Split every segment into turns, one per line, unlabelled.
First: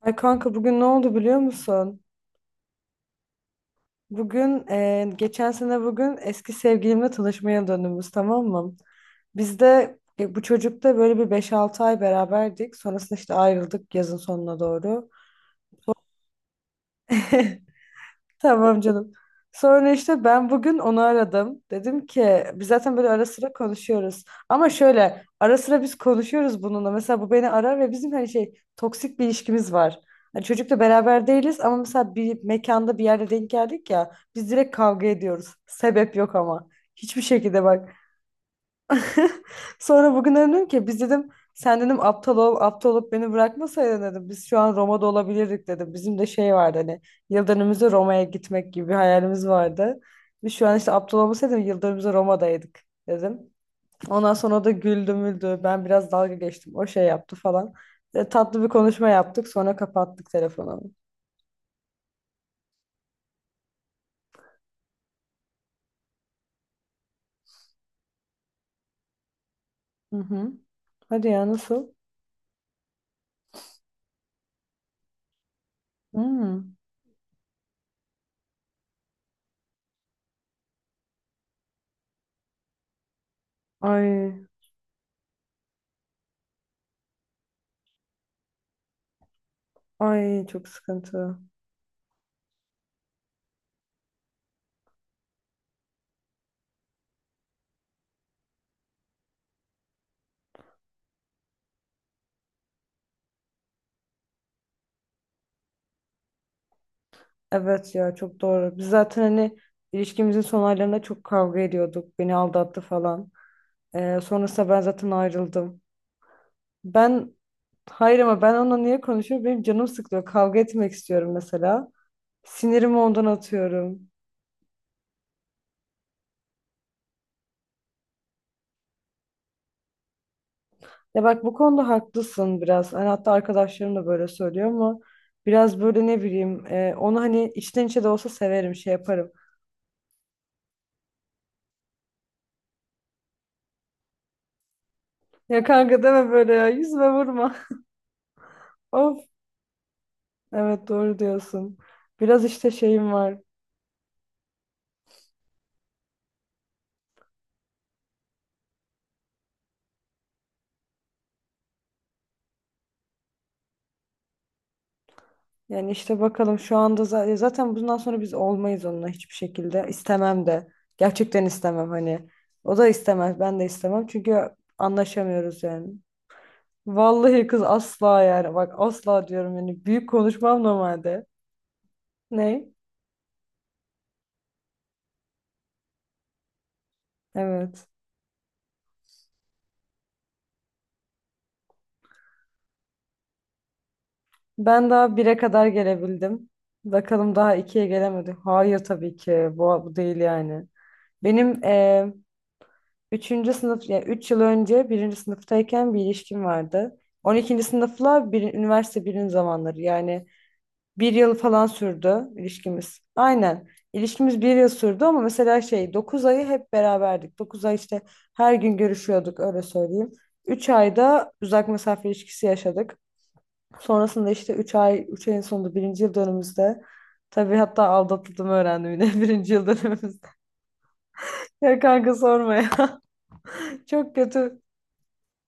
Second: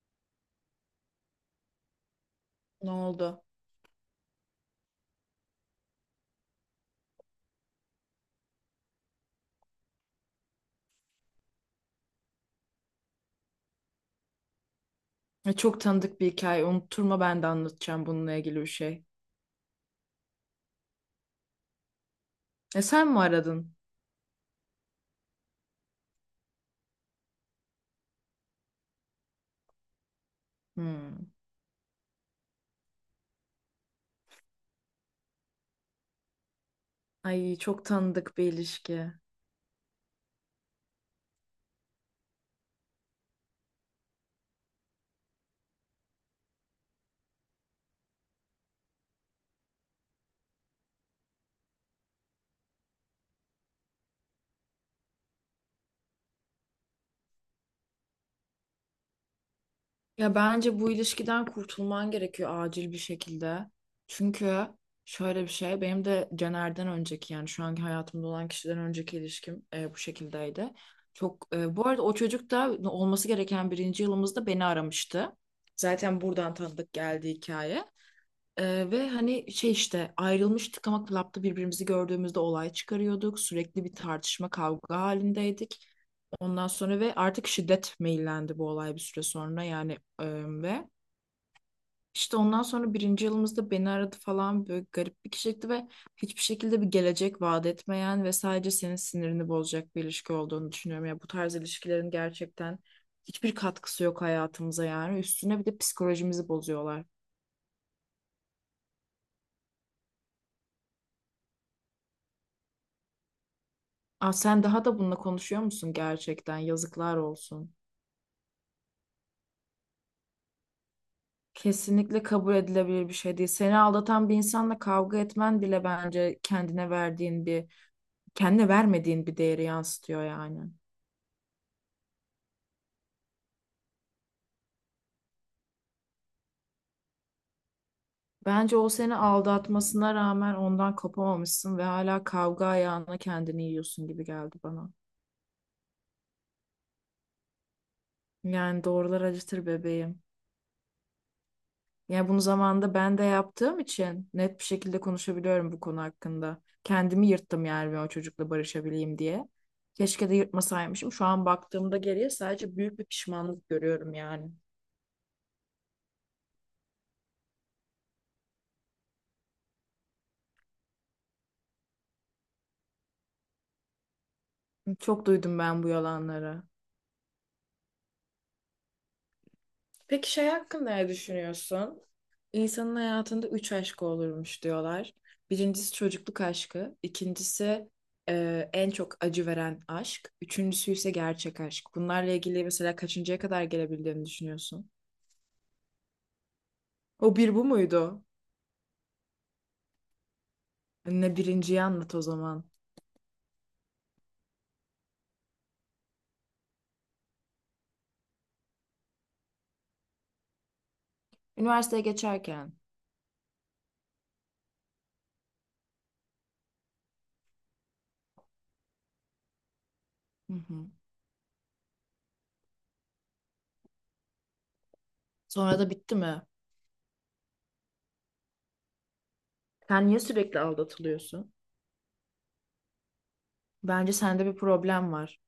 Ay kanka, bugün ne oldu biliyor musun?
Ne oldu?
Bugün geçen sene bugün eski sevgilimle tanışmaya döndüğümüz, tamam mı? Biz de bu çocukla böyle bir beş altı ay beraberdik. Sonrasında işte ayrıldık yazın sonuna doğru.
Çok tanıdık bir hikaye. Unutturma ben de anlatacağım bununla ilgili bir
Tamam
şey.
canım. Sonra işte ben bugün onu aradım. Dedim ki biz
E
zaten
sen
böyle
mi
ara sıra
aradın?
konuşuyoruz. Ama şöyle ara sıra biz konuşuyoruz bununla. Mesela bu beni arar ve bizim hani şey toksik bir ilişkimiz var. Hani çocukla beraber
Hmm.
değiliz ama mesela bir mekanda bir yerde denk geldik ya biz direkt kavga ediyoruz. Sebep yok ama. Hiçbir
Ay
şekilde
çok
bak.
tanıdık bir ilişki.
Sonra bugün dedim ki biz dedim sen dedim aptal ol aptal olup beni bırakmasaydın dedim biz şu an Roma'da olabilirdik dedim. Bizim de şey vardı, hani yıl dönümümüzde Roma'ya gitmek gibi bir hayalimiz vardı. Biz şu an işte aptal olmasaydım yıl dönümümüzde Roma'daydık dedim. Ondan sonra o da güldü müldü, ben biraz dalga geçtim, o şey yaptı falan. Tatlı bir konuşma yaptık, sonra kapattık
Ya
telefonu.
bence bu ilişkiden kurtulman gerekiyor acil bir şekilde. Çünkü şöyle bir şey, benim de Caner'den önceki, yani şu anki hayatımda olan kişiden önceki ilişkim bu
Hı hı.
şekildeydi.
Hadi ya,
Çok bu
nasıl?
arada o çocuk da olması gereken birinci yılımızda beni aramıştı. Zaten buradan
Hmm.
tanıdık geldi hikaye. Ve hani şey işte ayrılmıştık ama klapta birbirimizi gördüğümüzde olay çıkarıyorduk. Sürekli bir
Ay,
tartışma kavga halindeydik. Ondan sonra ve artık şiddet meyillendi bu olay bir süre sonra yani
ay çok
ve
sıkıntı.
işte ondan sonra birinci yılımızda beni aradı falan, böyle garip bir kişilikti ve hiçbir şekilde bir gelecek vaat etmeyen ve sadece senin sinirini bozacak bir ilişki olduğunu düşünüyorum. Ya bu tarz ilişkilerin gerçekten hiçbir katkısı yok hayatımıza, yani üstüne bir de psikolojimizi bozuyorlar.
Evet ya, çok doğru. Biz zaten hani ilişkimizin son aylarında çok kavga ediyorduk. Beni aldattı falan.
Aa, sen
Sonrasında ben
daha da
zaten
bununla konuşuyor
ayrıldım.
musun gerçekten? Yazıklar
Ben
olsun.
hayır, ama ben onunla niye konuşuyorum? Benim canım sıkılıyor. Kavga etmek istiyorum mesela.
Kesinlikle kabul
Sinirimi
edilebilir bir
ondan
şey değil. Seni
atıyorum.
aldatan bir insanla kavga etmen bile bence kendine verdiğin bir, kendine vermediğin bir değeri yansıtıyor yani.
Ya bak, bu konuda haklısın biraz. Hani hatta arkadaşlarım da böyle söylüyor, ama biraz böyle ne bileyim onu hani içten içe de olsa severim,
Bence o
şey
seni
yaparım.
aldatmasına rağmen ondan kopamamışsın ve hala kavga ayağına kendini yiyorsun gibi geldi bana.
Ya kanka, deme böyle ya, yüzüme vurma.
Yani
Of,
doğrular acıtır bebeğim.
evet doğru diyorsun.
Yani bunu
Biraz işte
zamanında
şeyim
ben de
var.
yaptığım için net bir şekilde konuşabiliyorum bu konu hakkında. Kendimi yırttım yani ben o çocukla barışabileyim diye. Keşke de yırtmasaymışım. Şu an baktığımda geriye sadece büyük bir pişmanlık görüyorum yani.
Yani işte bakalım şu anda zaten bundan sonra biz olmayız onunla hiçbir şekilde. İstemem de. Gerçekten istemem hani. O da istemez, ben de istemem. Çünkü
Çok duydum
anlaşamıyoruz
ben
yani.
bu yalanları.
Vallahi kız asla, yani. Bak asla diyorum yani. Büyük
Peki şey
konuşmam
hakkında ne
normalde.
düşünüyorsun?
Ne?
İnsanın hayatında üç aşkı olurmuş diyorlar. Birincisi çocukluk aşkı,
Evet.
ikincisi en çok acı veren aşk, üçüncüsü ise gerçek aşk. Bunlarla ilgili mesela kaçıncıya kadar gelebildiğini
Ben
düşünüyorsun?
daha bire kadar gelebildim. Bakalım,
O
daha
bir bu
ikiye
muydu?
gelemedim. Hayır tabii ki. Bu değil yani.
Ne,
Benim
birinciyi anlat o zaman.
üçüncü sınıf, ya üç yıl önce birinci sınıftayken bir ilişkim vardı. On ikinci sınıfla bir, üniversite birin zamanları yani bir yıl falan
Üniversiteye
sürdü
geçerken.
ilişkimiz. Aynen. İlişkimiz bir yıl sürdü ama mesela şey 9 ayı hep beraberdik. Dokuz ay işte her gün görüşüyorduk öyle söyleyeyim.
Hı
Üç
hı.
ayda uzak mesafe ilişkisi yaşadık. Sonrasında işte 3 ay, 3 ayın sonunda
Sonra da
birinci yıl
bitti mi?
dönümümüzde, tabii hatta aldatıldığımı öğrendim yine birinci yıl
Sen niye
dönümümüzde.
sürekli aldatılıyorsun?
Ya kanka, sorma ya.
Bence
Çok
sende bir
kötü.
problem var.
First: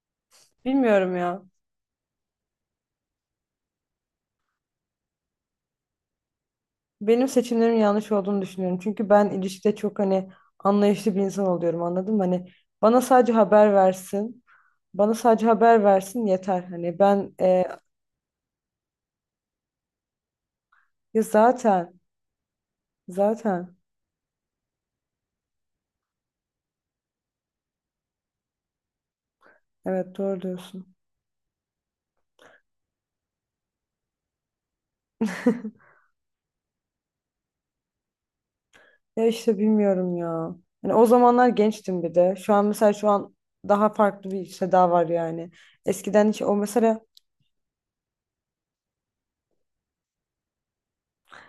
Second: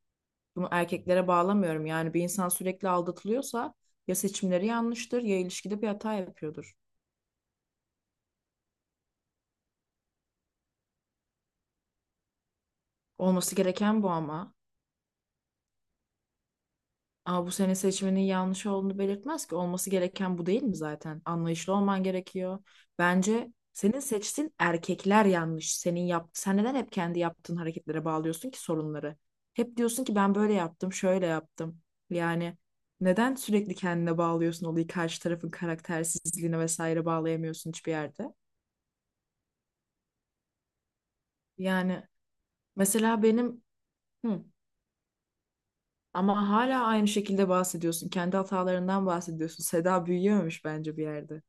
Bunu
Bilmiyorum
erkeklere
ya.
bağlamıyorum. Yani bir insan sürekli aldatılıyorsa ya seçimleri yanlıştır ya ilişkide bir hata yapıyordur.
Benim seçimlerim yanlış olduğunu düşünüyorum. Çünkü ben ilişkide çok hani anlayışlı bir insan oluyorum, anladın mı? Hani bana sadece
Olması
haber
gereken bu
versin.
ama.
Bana sadece haber versin yeter. Hani ben
Aa, bu sene seçmenin yanlış olduğunu belirtmez ki. Olması gereken bu değil mi
ya
zaten? Anlayışlı
zaten
olman gerekiyor. Bence
zaten
senin seçtiğin erkekler yanlış. Sen neden hep kendi yaptığın hareketlere bağlıyorsun ki sorunları? Hep diyorsun ki
evet,
ben
doğru
böyle yaptım,
diyorsun.
şöyle yaptım. Yani neden sürekli kendine bağlıyorsun olayı, karşı tarafın karaktersizliğine vesaire bağlayamıyorsun hiçbir yerde?
Ya işte bilmiyorum ya. Hani o zamanlar gençtim
Yani
bir de. Şu an mesela, şu
mesela
an
benim.
daha farklı
Hı.
bir seda var yani. Eskiden hiç
Ama
o
hala
mesela
aynı şekilde bahsediyorsun. Kendi hatalarından bahsediyorsun. Seda büyüyememiş bence bir yerde.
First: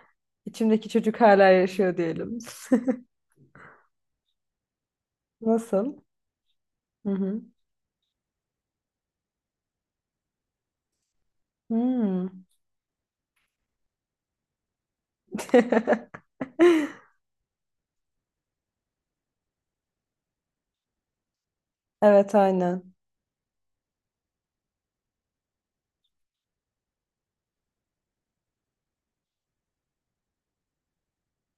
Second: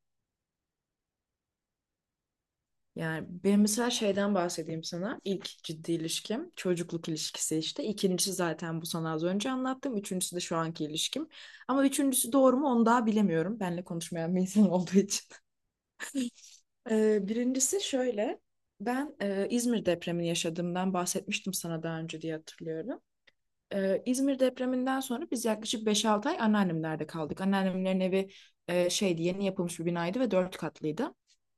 içimdeki çocuk hala yaşıyor diyelim.
Yani ben mesela şeyden bahsedeyim sana. İlk ciddi
Nasıl?
ilişkim çocukluk
Hı hı.
ilişkisi işte. İkincisi zaten bu, sana az önce anlattım. Üçüncüsü de şu anki ilişkim. Ama üçüncüsü
Hmm.
doğru mu onu daha bilemiyorum. Benle konuşmayan bir insan olduğu için. Birincisi şöyle. Ben İzmir depremini yaşadığımdan bahsetmiştim sana daha önce diye
Evet aynen.
hatırlıyorum. İzmir depreminden sonra biz yaklaşık beş altı ay anneannemlerde kaldık. Anneannemlerin evi şeydi, yeni yapılmış bir binaydı ve 4 katlıydı.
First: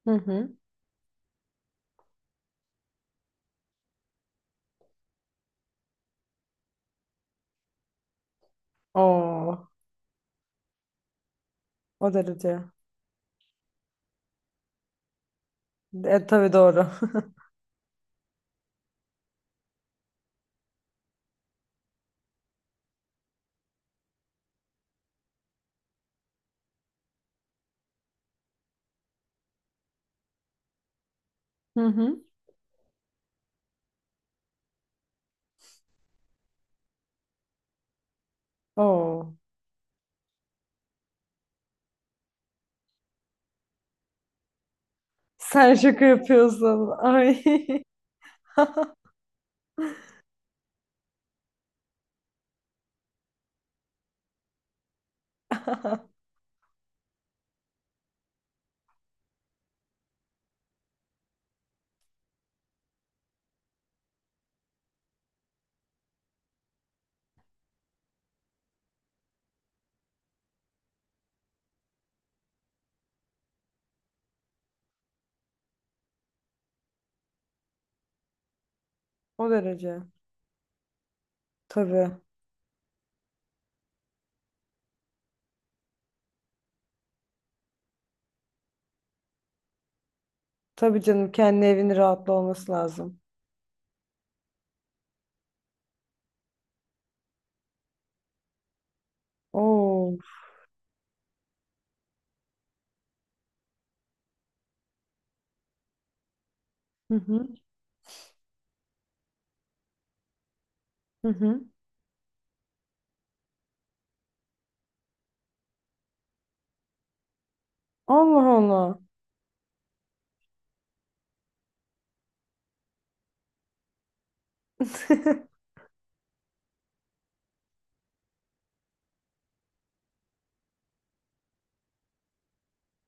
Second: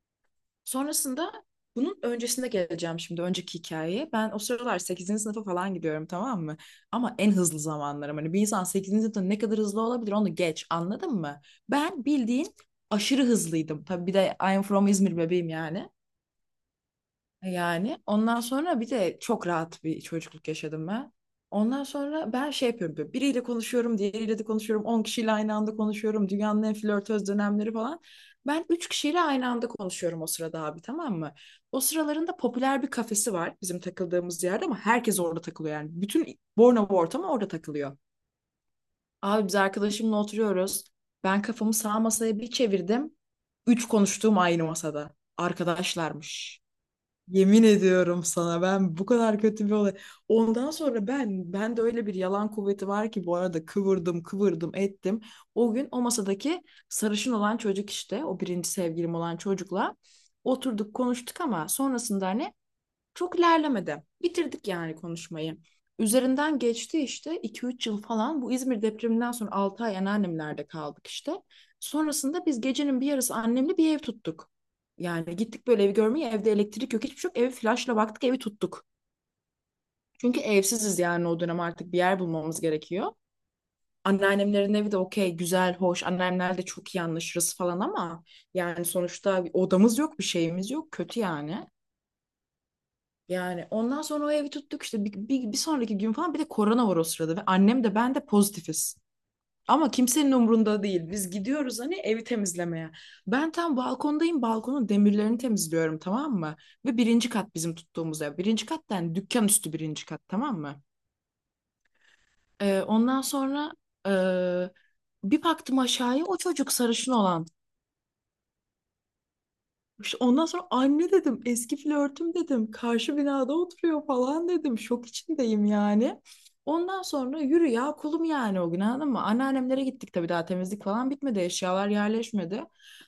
Hı hı.
Sonrasında, bunun öncesinde geleceğim şimdi önceki hikayeye. Ben o sıralar sekizinci sınıfa falan gidiyorum, tamam mı? Ama en hızlı zamanlarım. Hani bir insan sekizinci sınıfta ne
Oo,
kadar hızlı olabilir onu geç, anladın mı? Ben
o
bildiğin
derece.
aşırı hızlıydım. Tabii bir de I'm from İzmir bebeğim yani.
Tabii doğru.
Yani ondan sonra bir de çok rahat bir çocukluk yaşadım ben. Ondan sonra ben şey yapıyorum, böyle biriyle konuşuyorum, diğeriyle de konuşuyorum, 10 kişiyle aynı anda konuşuyorum, dünyanın en flörtöz dönemleri falan. Ben 3 kişiyle aynı anda konuşuyorum o sırada abi, tamam mı? O
Hı hı.
sıralarında popüler bir kafesi var bizim takıldığımız yerde, ama herkes orada takılıyor yani. Bütün Bornova ortamı orada takılıyor.
Oo.
Abi biz arkadaşımla oturuyoruz. Ben kafamı sağ masaya bir çevirdim. Üç konuştuğum aynı masada.
Sen şaka
Arkadaşlarmış.
yapıyorsun. Ay.
Yemin ediyorum sana, ben bu kadar kötü bir olay. Ondan sonra ben de, öyle bir yalan kuvveti var ki bu arada, kıvırdım kıvırdım ettim. O gün o masadaki sarışın olan çocuk, işte o birinci sevgilim olan çocukla oturduk konuştuk ama sonrasında hani çok ilerlemedi. Bitirdik yani konuşmayı. Üzerinden geçti işte 2-3 yıl falan. Bu İzmir depreminden sonra 6 ay anneannemlerde kaldık işte. Sonrasında biz gecenin bir yarısı annemle bir ev tuttuk. Yani gittik böyle evi görmeye, evde elektrik yok hiçbir şey yok. Evi flaşla baktık, evi tuttuk.
O derece.
Çünkü evsiziz yani, o dönem artık bir
Tabii.
yer bulmamız gerekiyor. Anneannemlerin evi de okey, güzel, hoş, anneannemlerle çok iyi anlaşırız falan ama yani sonuçta odamız yok, bir şeyimiz yok,
Tabii
kötü
canım, kendi
yani.
evinin rahatlı olması lazım.
Yani ondan sonra o evi tuttuk işte, bir sonraki gün falan, bir de korona var o sırada ve annem de ben de pozitifiz. Ama
Oo.
kimsenin umrunda değil. Biz gidiyoruz hani evi temizlemeye. Ben tam balkondayım. Balkonun demirlerini temizliyorum, tamam mı? Ve
Hı
birinci
hı.
kat bizim tuttuğumuz ev. Birinci kat yani dükkan üstü birinci kat, tamam mı?
Hı hı.
Ondan sonra e, bir baktım aşağıya, o çocuk sarışın olan.
Allah Allah.
İşte ondan sonra, anne dedim, eski flörtüm dedim, karşı binada oturuyor falan dedim. Şok içindeyim yani. Ondan sonra yürü ya kulum yani, o gün, anladın mı? Anneannemlere gittik tabii, daha temizlik falan bitmedi, eşyalar yerleşmedi.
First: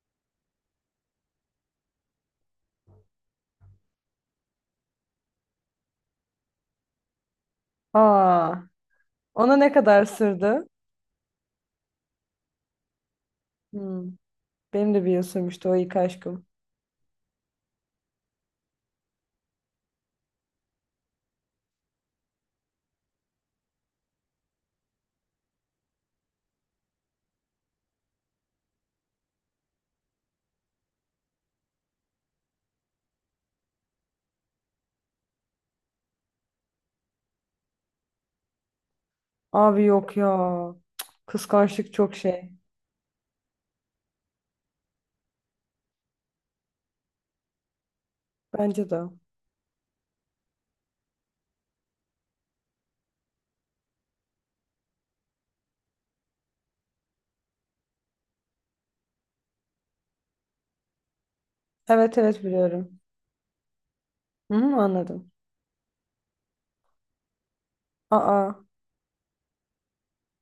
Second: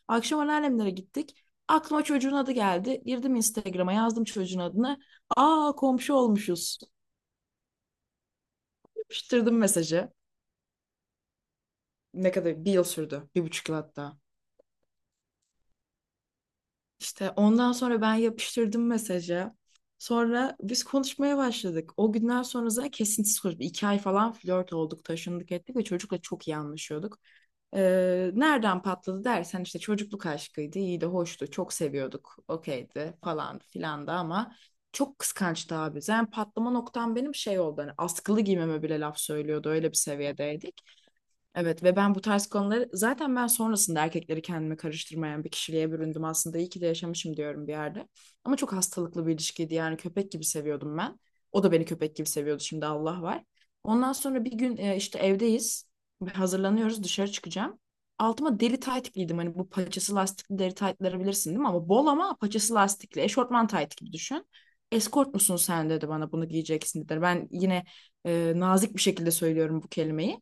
Akşam anneannemlere gittik. Aklıma çocuğun adı geldi. Girdim Instagram'a, yazdım çocuğun adını. Aa, komşu olmuşuz.
Aa. Ona
Yapıştırdım
ne kadar
mesajı.
sürdü?
Ne kadar? Bir yıl sürdü. 1,5 yıl
Hmm.
hatta.
Benim de bir yıl sürmüştü o ilk aşkım.
İşte ondan sonra ben yapıştırdım mesajı. Sonra biz konuşmaya başladık. O günden sonra zaten kesintisiz konuştuk. 2 ay falan flört olduk, taşındık ettik ve çocukla çok iyi anlaşıyorduk. Nereden patladı dersen, işte çocukluk aşkıydı, iyi de hoştu, çok seviyorduk, okeydi falan filan da ama çok kıskançtı abi. Zaten patlama noktam benim şey oldu, hani askılı giymeme bile laf söylüyordu,
Abi
öyle bir
yok ya.
seviyedeydik. Evet,
Kıskançlık
ve
çok
ben bu tarz
şey.
konuları zaten ben sonrasında erkekleri kendime karıştırmayan bir kişiliğe büründüm aslında. İyi ki de yaşamışım diyorum bir yerde. Ama çok
Bence de.
hastalıklı bir ilişkiydi yani, köpek gibi seviyordum ben. O da beni köpek gibi seviyordu şimdi, Allah var. Ondan sonra bir gün işte evdeyiz. Hazırlanıyoruz, dışarı çıkacağım. Altıma deri tayt giydim, hani bu paçası lastikli deri taytları bilirsin değil mi? Ama bol,
Evet
ama
evet,
paçası
biliyorum.
lastikli eşortman tayt gibi düşün.
Hı hı, anladım.
Eskort musun sen, dedi, bana bunu giyeceksin dedi. Ben yine
Aa.
nazik bir şekilde söylüyorum bu kelimeyi.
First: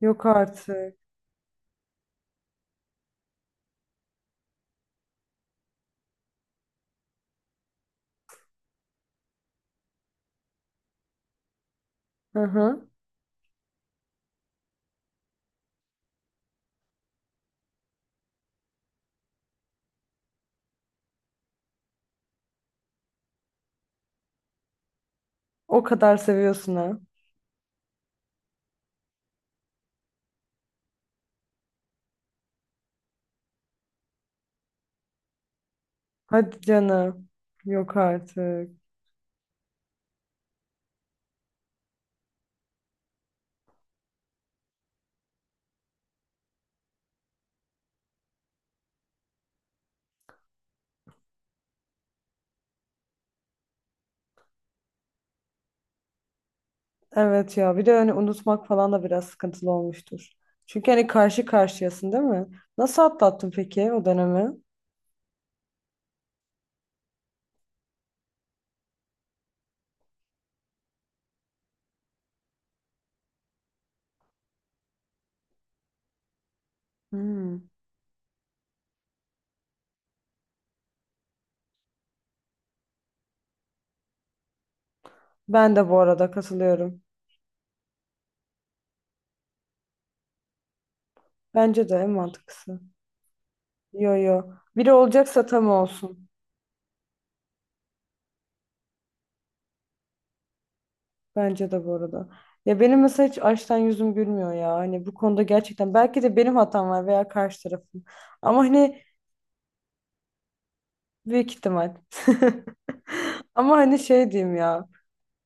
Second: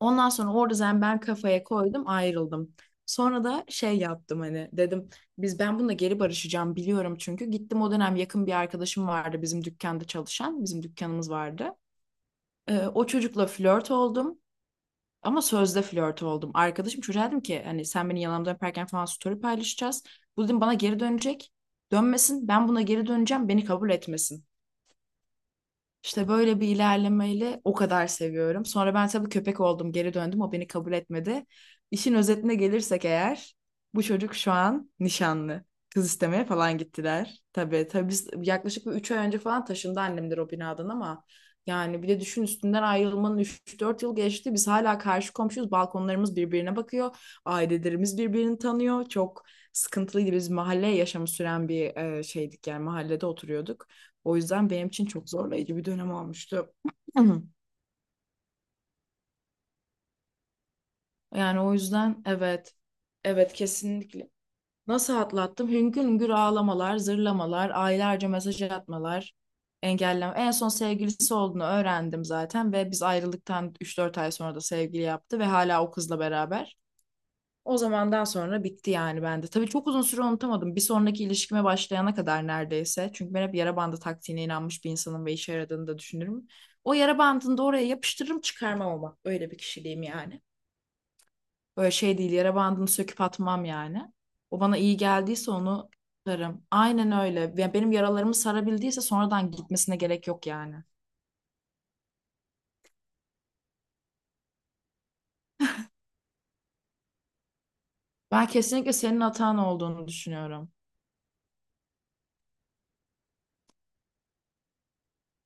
Yok
Ondan sonra orada
artık.
zaten ben kafaya koydum, ayrıldım. Sonra da şey yaptım, hani dedim, ben bununla geri barışacağım biliyorum çünkü. Gittim, o dönem yakın bir arkadaşım vardı bizim dükkanda çalışan, bizim dükkanımız vardı.
Hı
Ee,
hı.
o çocukla flört oldum, ama sözde flört oldum. Arkadaşım çocuğa dedim ki hani, sen beni yalandan öperken falan story paylaşacağız. Bu dedim bana geri dönecek. Dönmesin, ben buna geri döneceğim, beni kabul etmesin.
O kadar
İşte böyle bir
seviyorsun ha.
ilerlemeyle, o kadar seviyorum. Sonra ben tabii köpek oldum, geri döndüm. O beni kabul etmedi. İşin özetine gelirsek eğer, bu çocuk şu an nişanlı. Kız istemeye
Hadi
falan
canım.
gittiler. Tabii
Yok
tabii, biz
artık.
yaklaşık bir 3 ay önce falan taşındı annemdir o binadan ama, yani bir de düşün, üstünden ayrılmanın 3-4 yıl geçti. Biz hala karşı komşuyuz. Balkonlarımız birbirine bakıyor. Ailelerimiz birbirini tanıyor. Çok sıkıntılıydı. Biz mahalle yaşamı süren bir şeydik yani, mahallede oturuyorduk. O yüzden benim için çok zorlayıcı bir dönem olmuştu.
Evet ya, bir de hani unutmak falan da biraz sıkıntılı olmuştur. Çünkü hani karşı
Yani o
karşıyasın
yüzden
değil mi?
evet,
Nasıl atlattın
evet
peki o
kesinlikle.
dönemi?
Nasıl atlattım? Hüngür hüngür ağlamalar, zırlamalar, aylarca mesaj atmalar, engelleme. En son sevgilisi olduğunu öğrendim zaten ve biz ayrılıktan 3-4 ay sonra da sevgili yaptı ve hala o kızla beraber.
Hmm.
O zamandan sonra bitti yani bende. Tabii çok uzun süre unutamadım. Bir sonraki ilişkime başlayana kadar neredeyse. Çünkü ben hep yara bandı taktiğine inanmış bir insanım ve işe
Ben
yaradığını
de bu
da
arada
düşünürüm. O
katılıyorum.
yara bandını da oraya yapıştırırım, çıkarmam ama. Öyle bir kişiliğim yani.
Bence
Böyle
de en
şey değil, yara
mantıklısı.
bandını söküp atmam yani.
Yo yo.
O bana
Biri
iyi
olacaksa
geldiyse
tam
onu
olsun.
sararım. Aynen öyle. Ya benim yaralarımı sarabildiyse sonradan, gitmesine gerek yok yani.
Bence de bu arada. Ya benim mesela hiç açtan yüzüm gülmüyor ya. Hani bu konuda gerçekten belki de benim hatam var veya karşı tarafın.
Ben
Ama
kesinlikle
hani
senin hatan olduğunu düşünüyorum.
büyük ihtimal. Ama hani şey diyeyim ya.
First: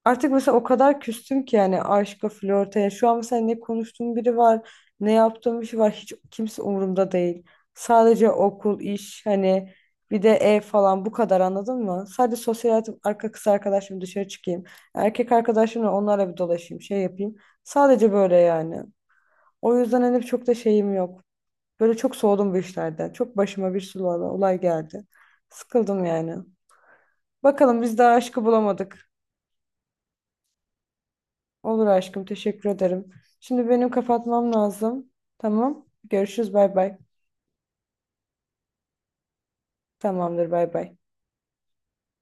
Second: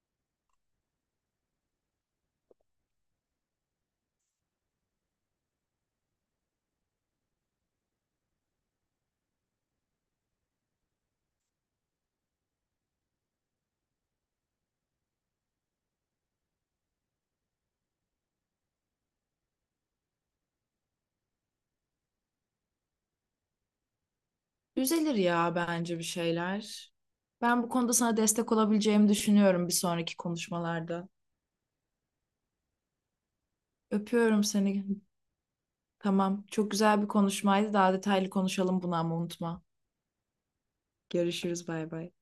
Artık mesela o kadar küstüm ki yani aşka, flörte. Yani şu an mesela ne konuştuğum biri var, ne yaptığım bir şey var. Hiç kimse umurumda değil. Sadece okul, iş, hani bir de ev falan bu kadar, anladın mı? Sadece sosyal hayatım, arka kız arkadaşım dışarı çıkayım. Erkek arkadaşımla onlarla bir dolaşayım, şey yapayım. Sadece böyle yani. O yüzden hani çok da şeyim yok. Böyle çok soğudum bu işlerden. Çok başıma bir sürü olay geldi.
Düzelir ya bence bir
Sıkıldım yani.
şeyler. Ben bu
Bakalım,
konuda
biz daha
sana
aşkı
destek olabileceğimi
bulamadık.
düşünüyorum bir sonraki konuşmalarda.
Olur aşkım, teşekkür ederim. Şimdi benim
Öpüyorum
kapatmam
seni.
lazım. Tamam.
Tamam.
Görüşürüz,
Çok
bay bay.
güzel bir konuşmaydı. Daha detaylı konuşalım bunu ama, unutma.
Tamamdır, bay bay.
Görüşürüz. Bay bay.